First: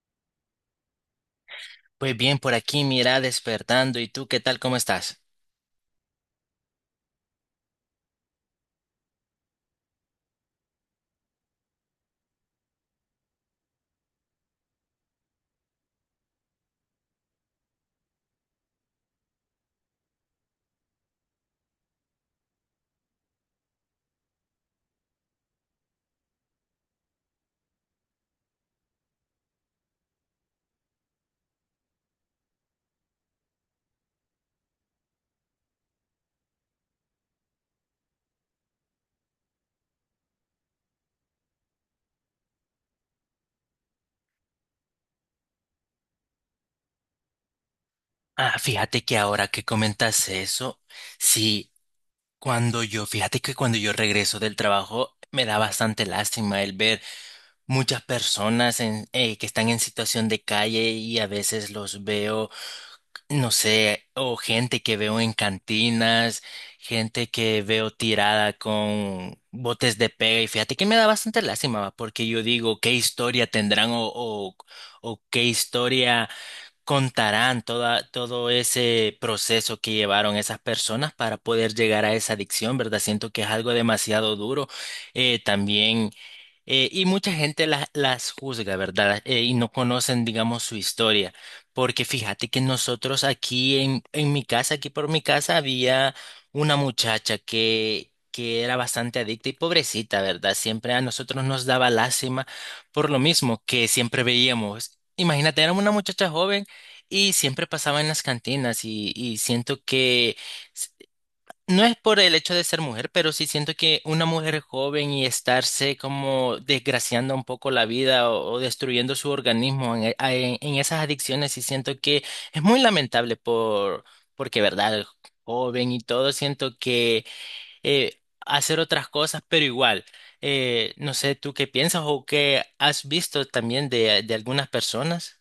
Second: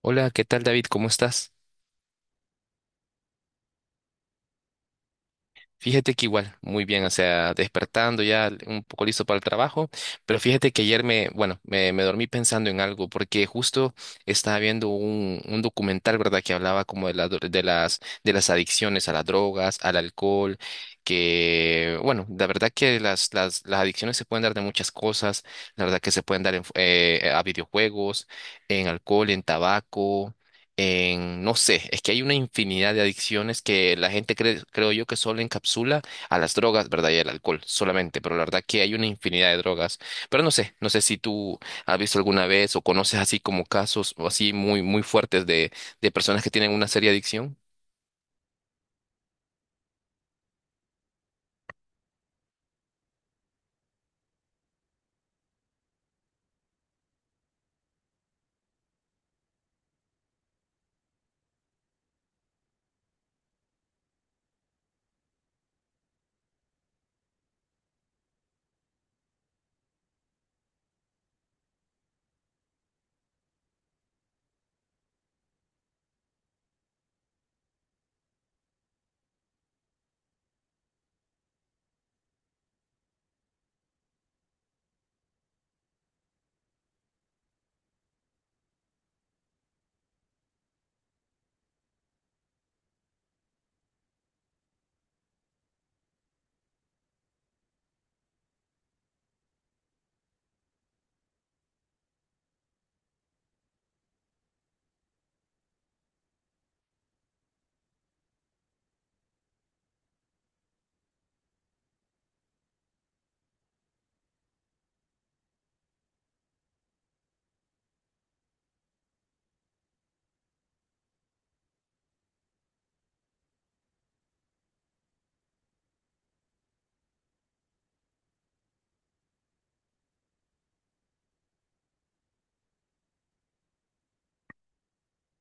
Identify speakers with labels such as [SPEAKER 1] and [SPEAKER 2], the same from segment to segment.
[SPEAKER 1] Hola, ¿qué tal, David? ¿Cómo estás?
[SPEAKER 2] Pues bien, por aquí mira despertando. ¿Y tú qué tal? ¿Cómo estás?
[SPEAKER 1] Fíjate que igual, muy bien, o sea, despertando ya un poco listo para el trabajo, pero fíjate que ayer me, bueno, me dormí pensando en algo, porque justo estaba viendo un documental, ¿verdad? Que hablaba como de, la dro- de las adicciones a las drogas, al alcohol, que, bueno, la verdad que las adicciones se pueden dar de muchas cosas, la verdad que se pueden dar en, fu- a videojuegos, en alcohol, en tabaco, en, no sé, es que hay una infinidad de adicciones que la gente cree, creo yo que solo encapsula a las drogas, ¿verdad? Y al alcohol solamente, pero la verdad que hay una infinidad de drogas. Pero no sé, no sé si tú has visto alguna vez o conoces así como casos o así muy, muy fuertes de personas que tienen una seria adicción.
[SPEAKER 2] Ah, fíjate que ahora que comentas eso, sí, fíjate que cuando yo regreso del trabajo me da bastante lástima el ver muchas personas que están en situación de calle y a veces los veo no sé, o gente que veo en cantinas, gente que veo tirada con botes de pega y fíjate que me da bastante lástima, va, porque yo digo, ¿qué historia tendrán o qué historia todo ese proceso que llevaron esas personas para poder llegar a esa adicción, ¿verdad? Siento que es algo demasiado duro. Eh, también... y mucha gente las juzga, ¿verdad? Y no conocen, digamos, su historia. Porque fíjate que nosotros aquí en mi casa, aquí por mi casa, había una muchacha que era bastante adicta y pobrecita, ¿verdad? Siempre a nosotros nos daba lástima por lo mismo que siempre veíamos. Imagínate, era una muchacha joven y siempre pasaba en las cantinas y siento que... No es por el hecho de ser mujer, pero sí siento que una mujer joven y estarse como desgraciando un poco la vida o destruyendo su organismo en, e- a- en esas adicciones, sí siento que es muy lamentable por, porque, verdad, joven y todo, siento que hacer otras cosas, pero igual, no sé, ¿tú qué piensas o qué has visto también de algunas personas?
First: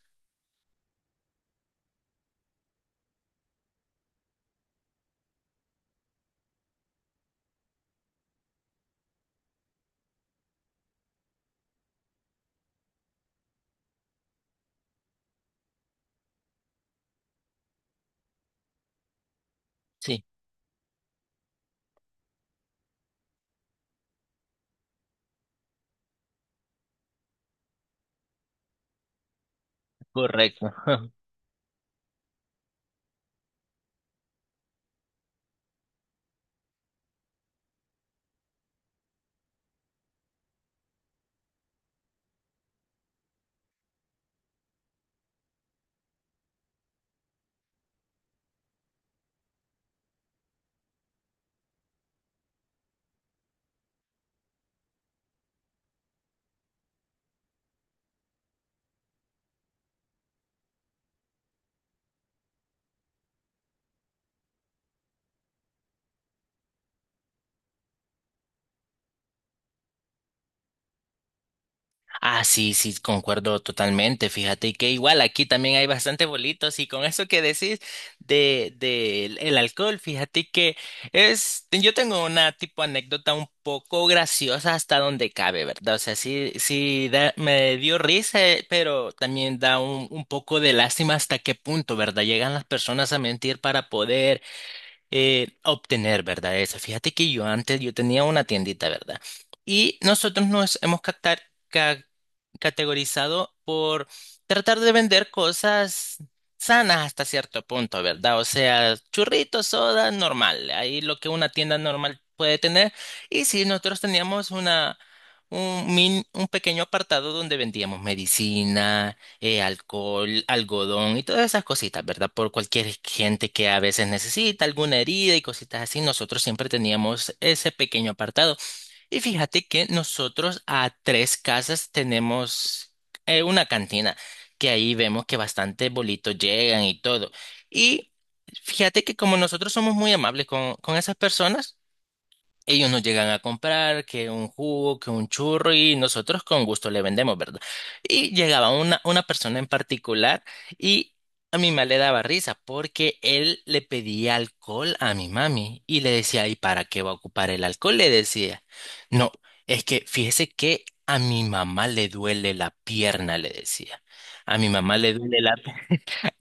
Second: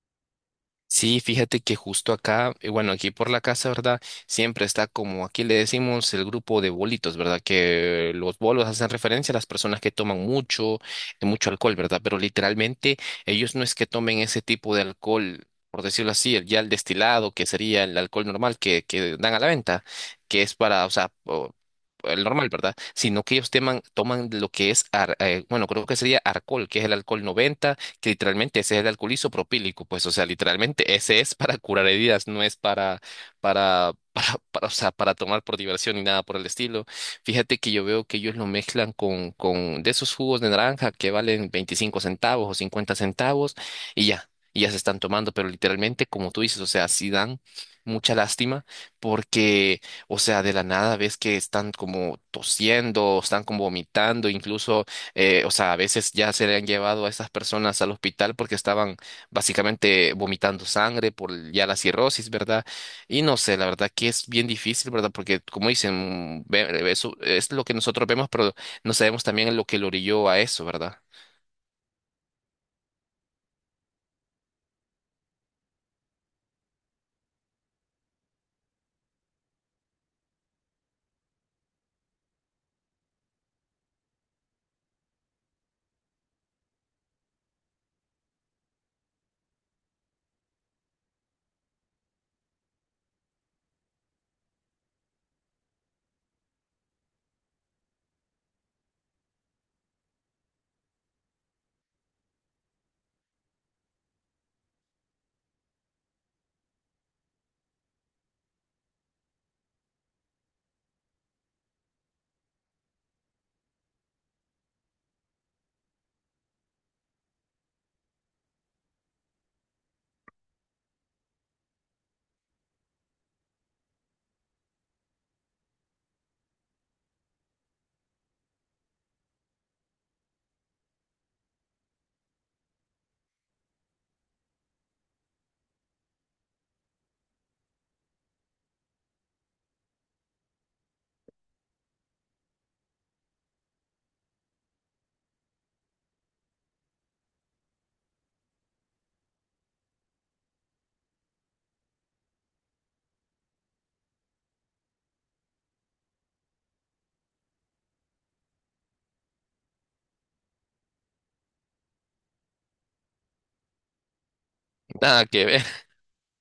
[SPEAKER 1] Sí, fíjate que justo acá, bueno, aquí por la casa, ¿verdad? Siempre está, como aquí le decimos, el grupo de bolitos, ¿verdad? Que los bolos hacen referencia a las personas que toman mucho, mucho alcohol, ¿verdad? Pero literalmente ellos no es que tomen ese tipo de alcohol, por decirlo así, el- ya el destilado, que sería el alcohol normal que dan a la venta,
[SPEAKER 2] Sí,
[SPEAKER 1] que es para, o sea, o- el normal, ¿verdad? Sino que ellos teman- toman lo que es, ar- bueno, creo que sería alcohol, que es el alcohol 90, que literalmente ese es el alcohol isopropílico, pues, o sea,
[SPEAKER 2] correcto.
[SPEAKER 1] literalmente ese es para curar heridas, no es para, para, o sea, para tomar por diversión ni nada por el estilo. Fíjate que yo veo que ellos lo mezclan con de esos jugos de naranja que valen 25 centavos o 50 centavos y ya se están tomando, pero literalmente, como tú dices, o sea, sí dan mucha lástima porque, o sea, de la nada ves que están como tosiendo, están como vomitando, incluso o sea, a veces ya se le han llevado a estas personas al hospital porque estaban básicamente vomitando sangre por el- ya la cirrosis, ¿verdad? Y no sé, la verdad que es bien difícil, ¿verdad? Porque como dicen, ve- eso es lo que nosotros vemos, pero no sabemos también lo que lo orilló a eso, ¿verdad?
[SPEAKER 2] Ah, sí, sí, concuerdo totalmente. Fíjate que igual aquí también hay bastante bolitos y con eso que decís de el alcohol, fíjate que es, yo tengo una tipo anécdota un poco graciosa hasta donde cabe, ¿verdad? O sea, me dio risa, pero también da un poco de lástima hasta qué punto, ¿verdad? Llegan las personas a mentir para poder obtener, ¿verdad? Eso. Fíjate que yo antes, yo tenía una tiendita, ¿verdad? Y nosotros nos hemos ca- categorizado por tratar de vender cosas sanas hasta cierto punto, ¿verdad? O sea, churritos, soda, normal, ahí lo que una tienda normal puede tener. Y sí, nosotros teníamos una... Un pequeño apartado donde vendíamos medicina, alcohol, algodón y todas esas cositas, ¿verdad? Por cualquier gente que a veces necesita alguna herida y cositas así, nosotros siempre teníamos ese pequeño apartado. Y fíjate que nosotros a tres casas tenemos una cantina, que ahí vemos que bastantes bolitos llegan y todo. Y fíjate que como nosotros somos muy amables con esas personas, ellos nos llegan a comprar que un jugo, que un churro y nosotros con gusto le vendemos, ¿verdad? Y llegaba una persona en particular y a mi mamá le daba risa porque él le pedía alcohol a mi mami y le decía, ¿y para qué va a ocupar el alcohol? Le decía, no, es que fíjese que a mi mamá le duele la pierna, le decía. A mi mamá le
[SPEAKER 1] Nada
[SPEAKER 2] duele
[SPEAKER 1] que
[SPEAKER 2] la
[SPEAKER 1] ver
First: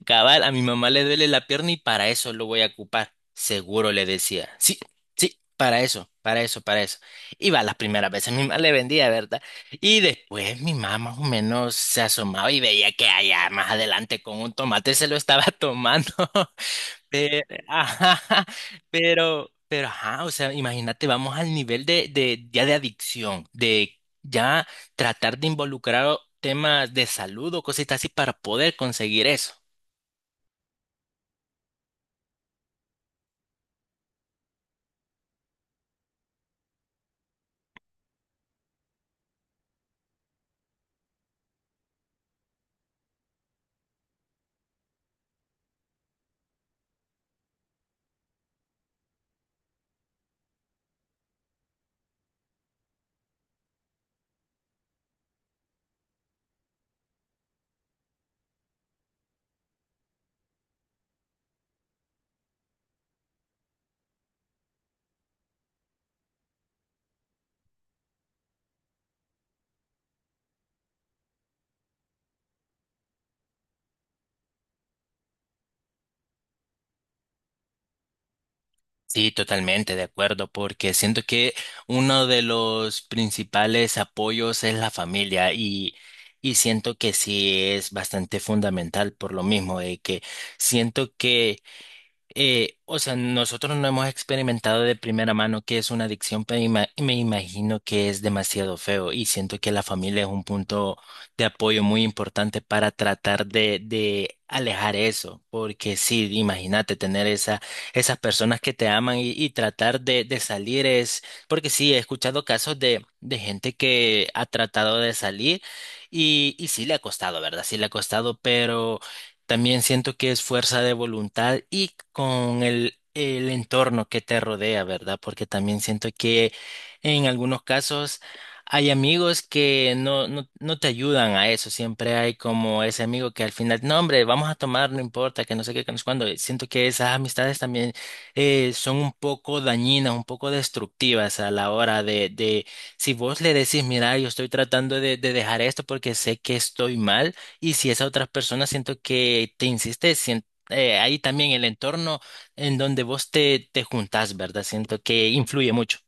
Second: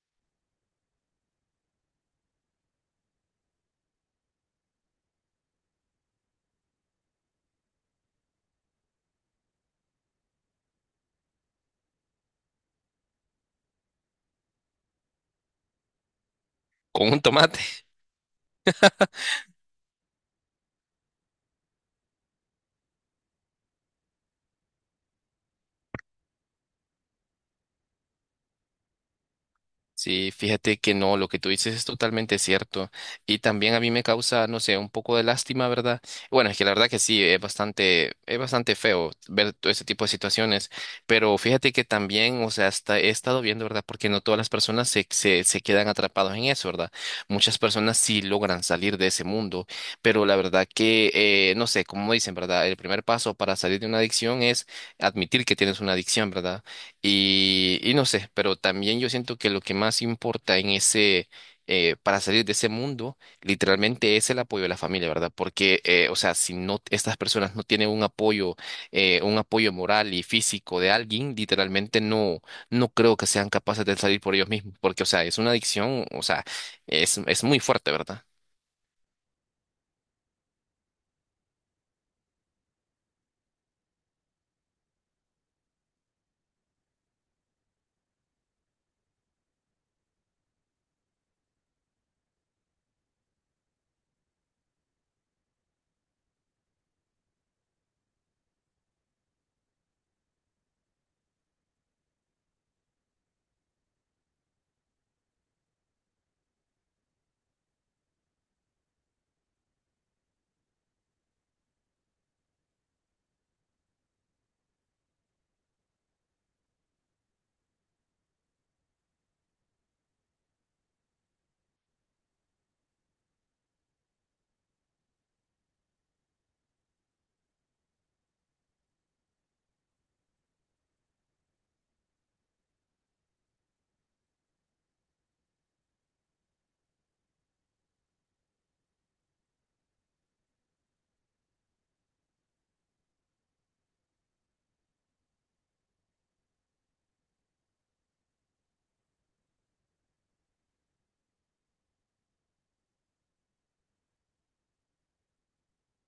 [SPEAKER 2] Cabal, a mi mamá le duele la pierna y para eso lo voy a ocupar. Seguro le decía. Sí, sí, para eso, para eso, para eso. Iba las primeras veces, mi mamá le vendía, ¿verdad? Y después mi mamá más o menos se asomaba y veía que allá más adelante con un tomate se lo estaba tomando.
[SPEAKER 1] con un
[SPEAKER 2] Pero,
[SPEAKER 1] tomate.
[SPEAKER 2] ajá, pero, ajá, o sea, imagínate, vamos al nivel ya de adicción, de ya tratar de involucrar temas de salud o cositas así para poder conseguir eso.
[SPEAKER 1] Sí, fíjate que no, lo que tú dices es totalmente cierto. Y también a mí me causa, no sé, un poco de lástima, ¿verdad? Bueno, es que la verdad que sí, es bastante feo ver todo ese tipo de situaciones. Pero fíjate que también, o sea, hasta he estado viendo, ¿verdad? Porque no todas las personas se quedan atrapados en eso, ¿verdad? Muchas personas sí logran salir de ese mundo. Pero la verdad que, no sé, como dicen, ¿verdad? El primer paso para salir de una adicción es admitir que tienes una adicción, ¿verdad? Y no sé, pero también yo siento que lo que más importa en ese, para salir de ese mundo, literalmente es el apoyo de la familia, ¿verdad? Porque, o sea, si no, estas personas no tienen un apoyo moral y físico de alguien, literalmente no, no creo que sean capaces de salir por ellos mismos, porque, o sea, es una adicción, o sea, es muy fuerte, ¿verdad?
[SPEAKER 2] Sí, totalmente de acuerdo, porque siento que uno de los principales apoyos es la familia y siento que sí es bastante fundamental por lo mismo, de que siento que o sea, nosotros no hemos experimentado de primera mano qué es una adicción, pero me imagino que es demasiado feo y siento que la familia es un punto de apoyo muy importante para tratar de alejar eso, porque sí, imagínate tener esa, esas personas que te aman y tratar de salir es, porque sí, he escuchado casos de gente que ha tratado de salir y sí le ha costado, ¿verdad? Sí le ha costado, pero... También siento que es fuerza de voluntad y con el entorno que te rodea, ¿verdad? Porque también siento que en algunos casos hay amigos que no te ayudan a eso. Siempre hay como ese amigo que al final, no, hombre, vamos a tomar, no importa, que no sé qué, que no sé cuándo. Siento que esas amistades también son un poco dañinas, un poco destructivas a la hora si vos le decís, mira, yo estoy tratando de dejar esto porque sé que estoy mal. Y si esa otra persona siento que te insiste, ahí también el entorno en donde vos te, te juntás, ¿verdad? Siento que influye mucho.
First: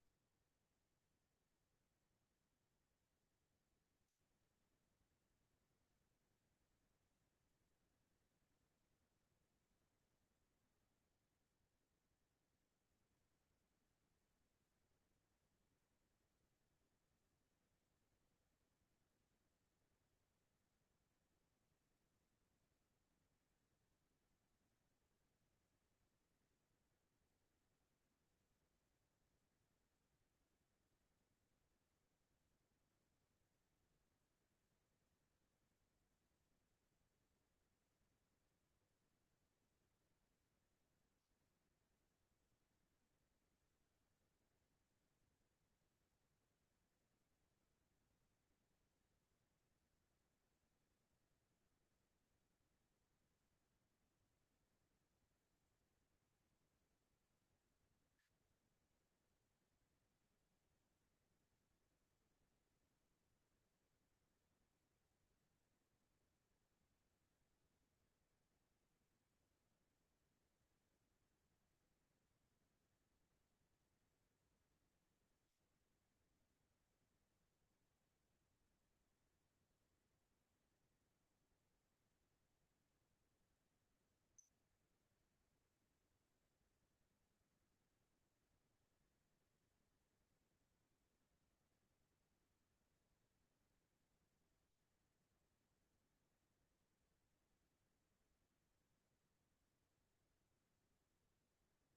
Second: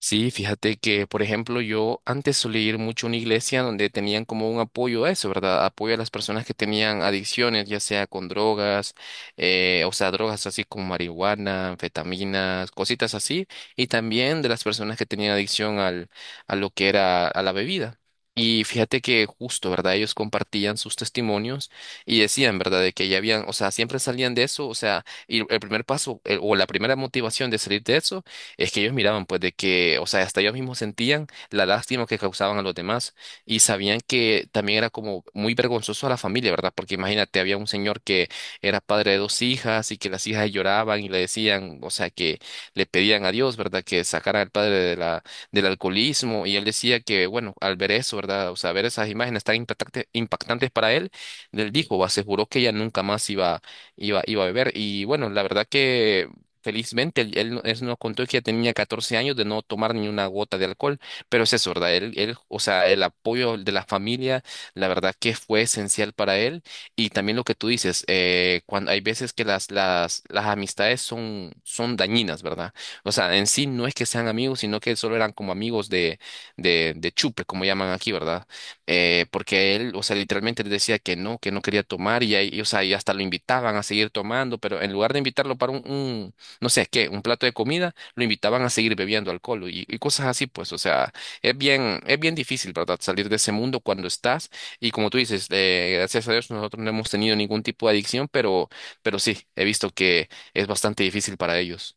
[SPEAKER 1] Sí, fíjate que, por ejemplo, yo antes solía ir mucho a una iglesia donde tenían como un apoyo a eso, ¿verdad? Apoyo a las personas que tenían adicciones, ya sea con drogas, o sea, drogas así como marihuana, anfetaminas, cositas así, y también de las personas que tenían adicción al, a lo que era a la bebida. Y fíjate que justo, ¿verdad? Ellos compartían sus testimonios y decían, ¿verdad? De que ya habían, o sea, siempre salían de eso, o sea, y el primer paso, el- o la primera motivación de salir de eso es que ellos miraban pues de que, o sea, hasta ellos mismos sentían la lástima que causaban a los demás y sabían que también era como muy vergonzoso a la familia, ¿verdad? Porque imagínate, había un señor que era padre de dos hijas y que las hijas lloraban y le decían, o sea, que le pedían a Dios, ¿verdad? Que sacara al padre de la, del alcoholismo y él decía que, bueno, al ver eso, ¿verdad? O sea, ver esas imágenes tan impactante- impactantes para él, él dijo, aseguró que ella nunca más iba, iba a beber y bueno, la verdad que... Felizmente, él no- él nos contó que ya tenía 14 años de no tomar ni una gota de alcohol, pero es eso, ¿verdad? Él, o sea, el apoyo de la familia, la verdad que fue esencial para él. Y también lo que tú dices, cuando hay veces que las amistades son, son dañinas, ¿verdad? O sea, en sí no es que sean amigos, sino que solo eran como amigos de, de chupe, como llaman aquí, ¿verdad? Porque él, o sea, literalmente le decía que no quería tomar y, ahí- y, o sea, y hasta lo invitaban a seguir tomando, pero en lugar de invitarlo para un no sé qué, un plato de comida, lo invitaban a seguir bebiendo alcohol y cosas así, pues, o sea, es bien difícil, ¿verdad? Salir de ese mundo cuando estás, y como tú dices, gracias a Dios nosotros no hemos tenido ningún tipo de adicción, pero sí, he visto que es bastante difícil para ellos.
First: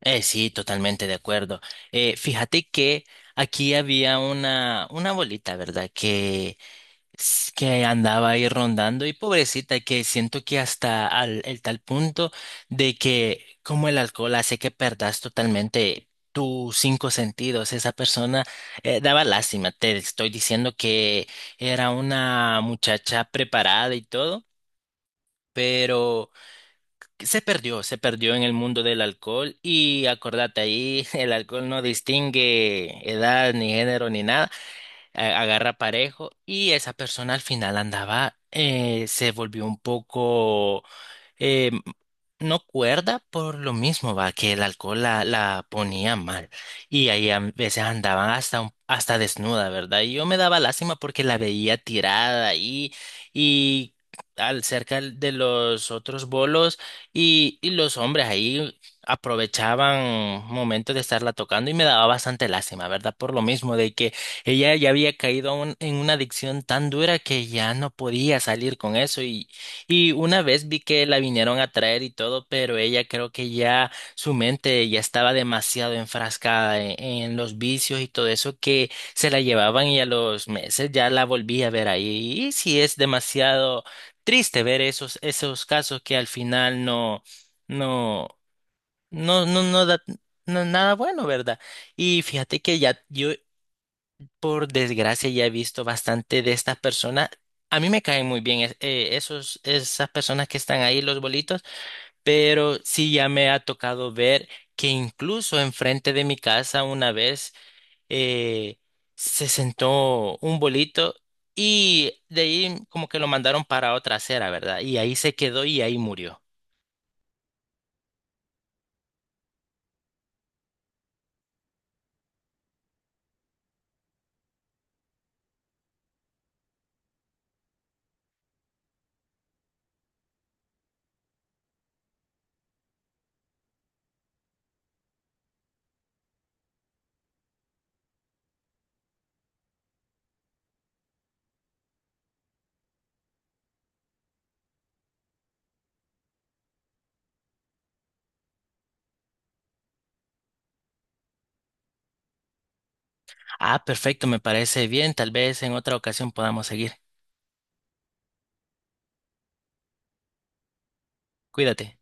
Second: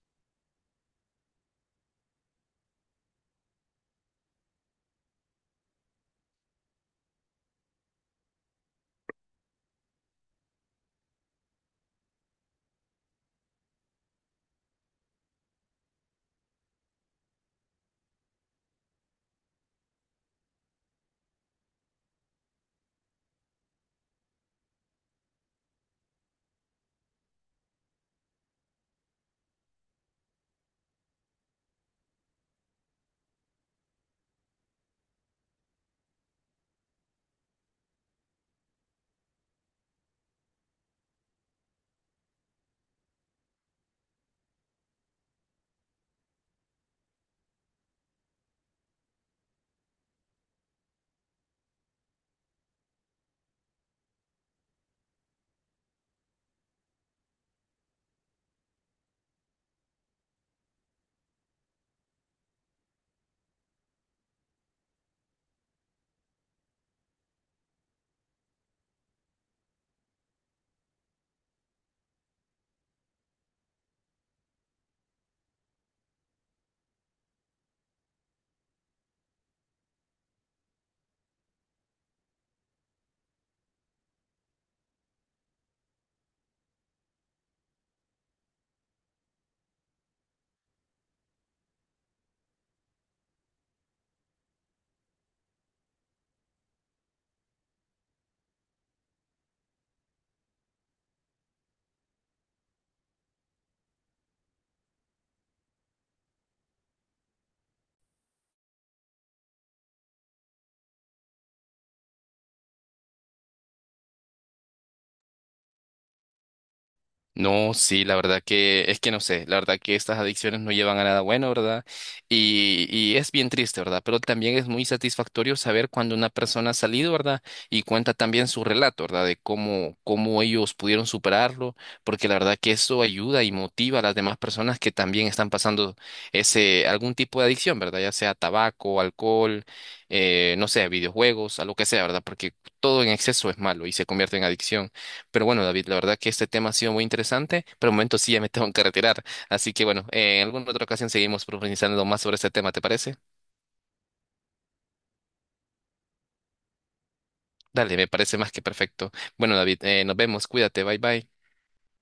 [SPEAKER 2] Sí, totalmente de acuerdo. Fíjate que aquí había una abuelita, ¿verdad? Que es que andaba ahí rondando y pobrecita, que siento que hasta al, el tal punto de que como el alcohol hace que perdas totalmente tus cinco sentidos, esa persona daba lástima, te estoy diciendo que era una muchacha preparada y todo. Pero que se perdió en el mundo del alcohol y acordate ahí, el alcohol no distingue edad ni género ni nada agarra parejo y esa persona al final andaba, se volvió un poco eh, no cuerda por lo mismo, va, que el alcohol la ponía mal. Y ahí a veces andaban hasta desnuda, ¿verdad? Y yo me daba lástima porque la veía tirada ahí y al cerca de los otros bolos y los hombres ahí aprovechaban momentos de estarla tocando y me daba bastante lástima, ¿verdad? Por lo mismo de que ella ya había caído en una adicción tan dura que ya no podía salir con eso y una vez vi que la vinieron a traer y todo, pero ella creo que ya su mente ya estaba demasiado enfrascada en los vicios y todo eso que se la llevaban y a los meses ya la volví a ver ahí. Y sí es demasiado triste ver esos, esos casos que al final no, no da no, nada bueno, ¿verdad? Y fíjate que ya yo por desgracia ya he visto bastante de estas personas. A mí me caen muy bien esas personas que están ahí, los bolitos, pero sí ya me ha tocado ver que incluso enfrente de mi casa una vez eh, se sentó un bolito y de ahí como que lo mandaron para otra acera, ¿verdad? Y ahí se quedó y ahí murió.
[SPEAKER 1] No, sí, la verdad que es que no sé, la verdad que estas adicciones no llevan a nada bueno, ¿verdad? Y es bien triste, ¿verdad? Pero también es muy satisfactorio saber cuando una persona ha salido, ¿verdad? Y cuenta también su relato, ¿verdad? De cómo, cómo ellos pudieron superarlo, porque la verdad que eso ayuda y motiva a las demás personas que también están pasando ese, algún tipo de adicción, ¿verdad? Ya sea tabaco, alcohol, no sé, videojuegos, a lo que sea, ¿verdad? Porque todo en exceso es malo y se convierte en adicción. Pero bueno, David, la verdad que este tema ha sido muy interesante, pero de momento sí ya me tengo que retirar. Así que bueno, en alguna otra ocasión seguimos profundizando más sobre este tema, ¿te parece?
[SPEAKER 2] Ah, perfecto, me parece bien. Tal vez en otra ocasión podamos seguir.
[SPEAKER 1] Dale, me parece más que perfecto. Bueno, David, nos vemos, cuídate, bye bye.
[SPEAKER 2] Cuídate.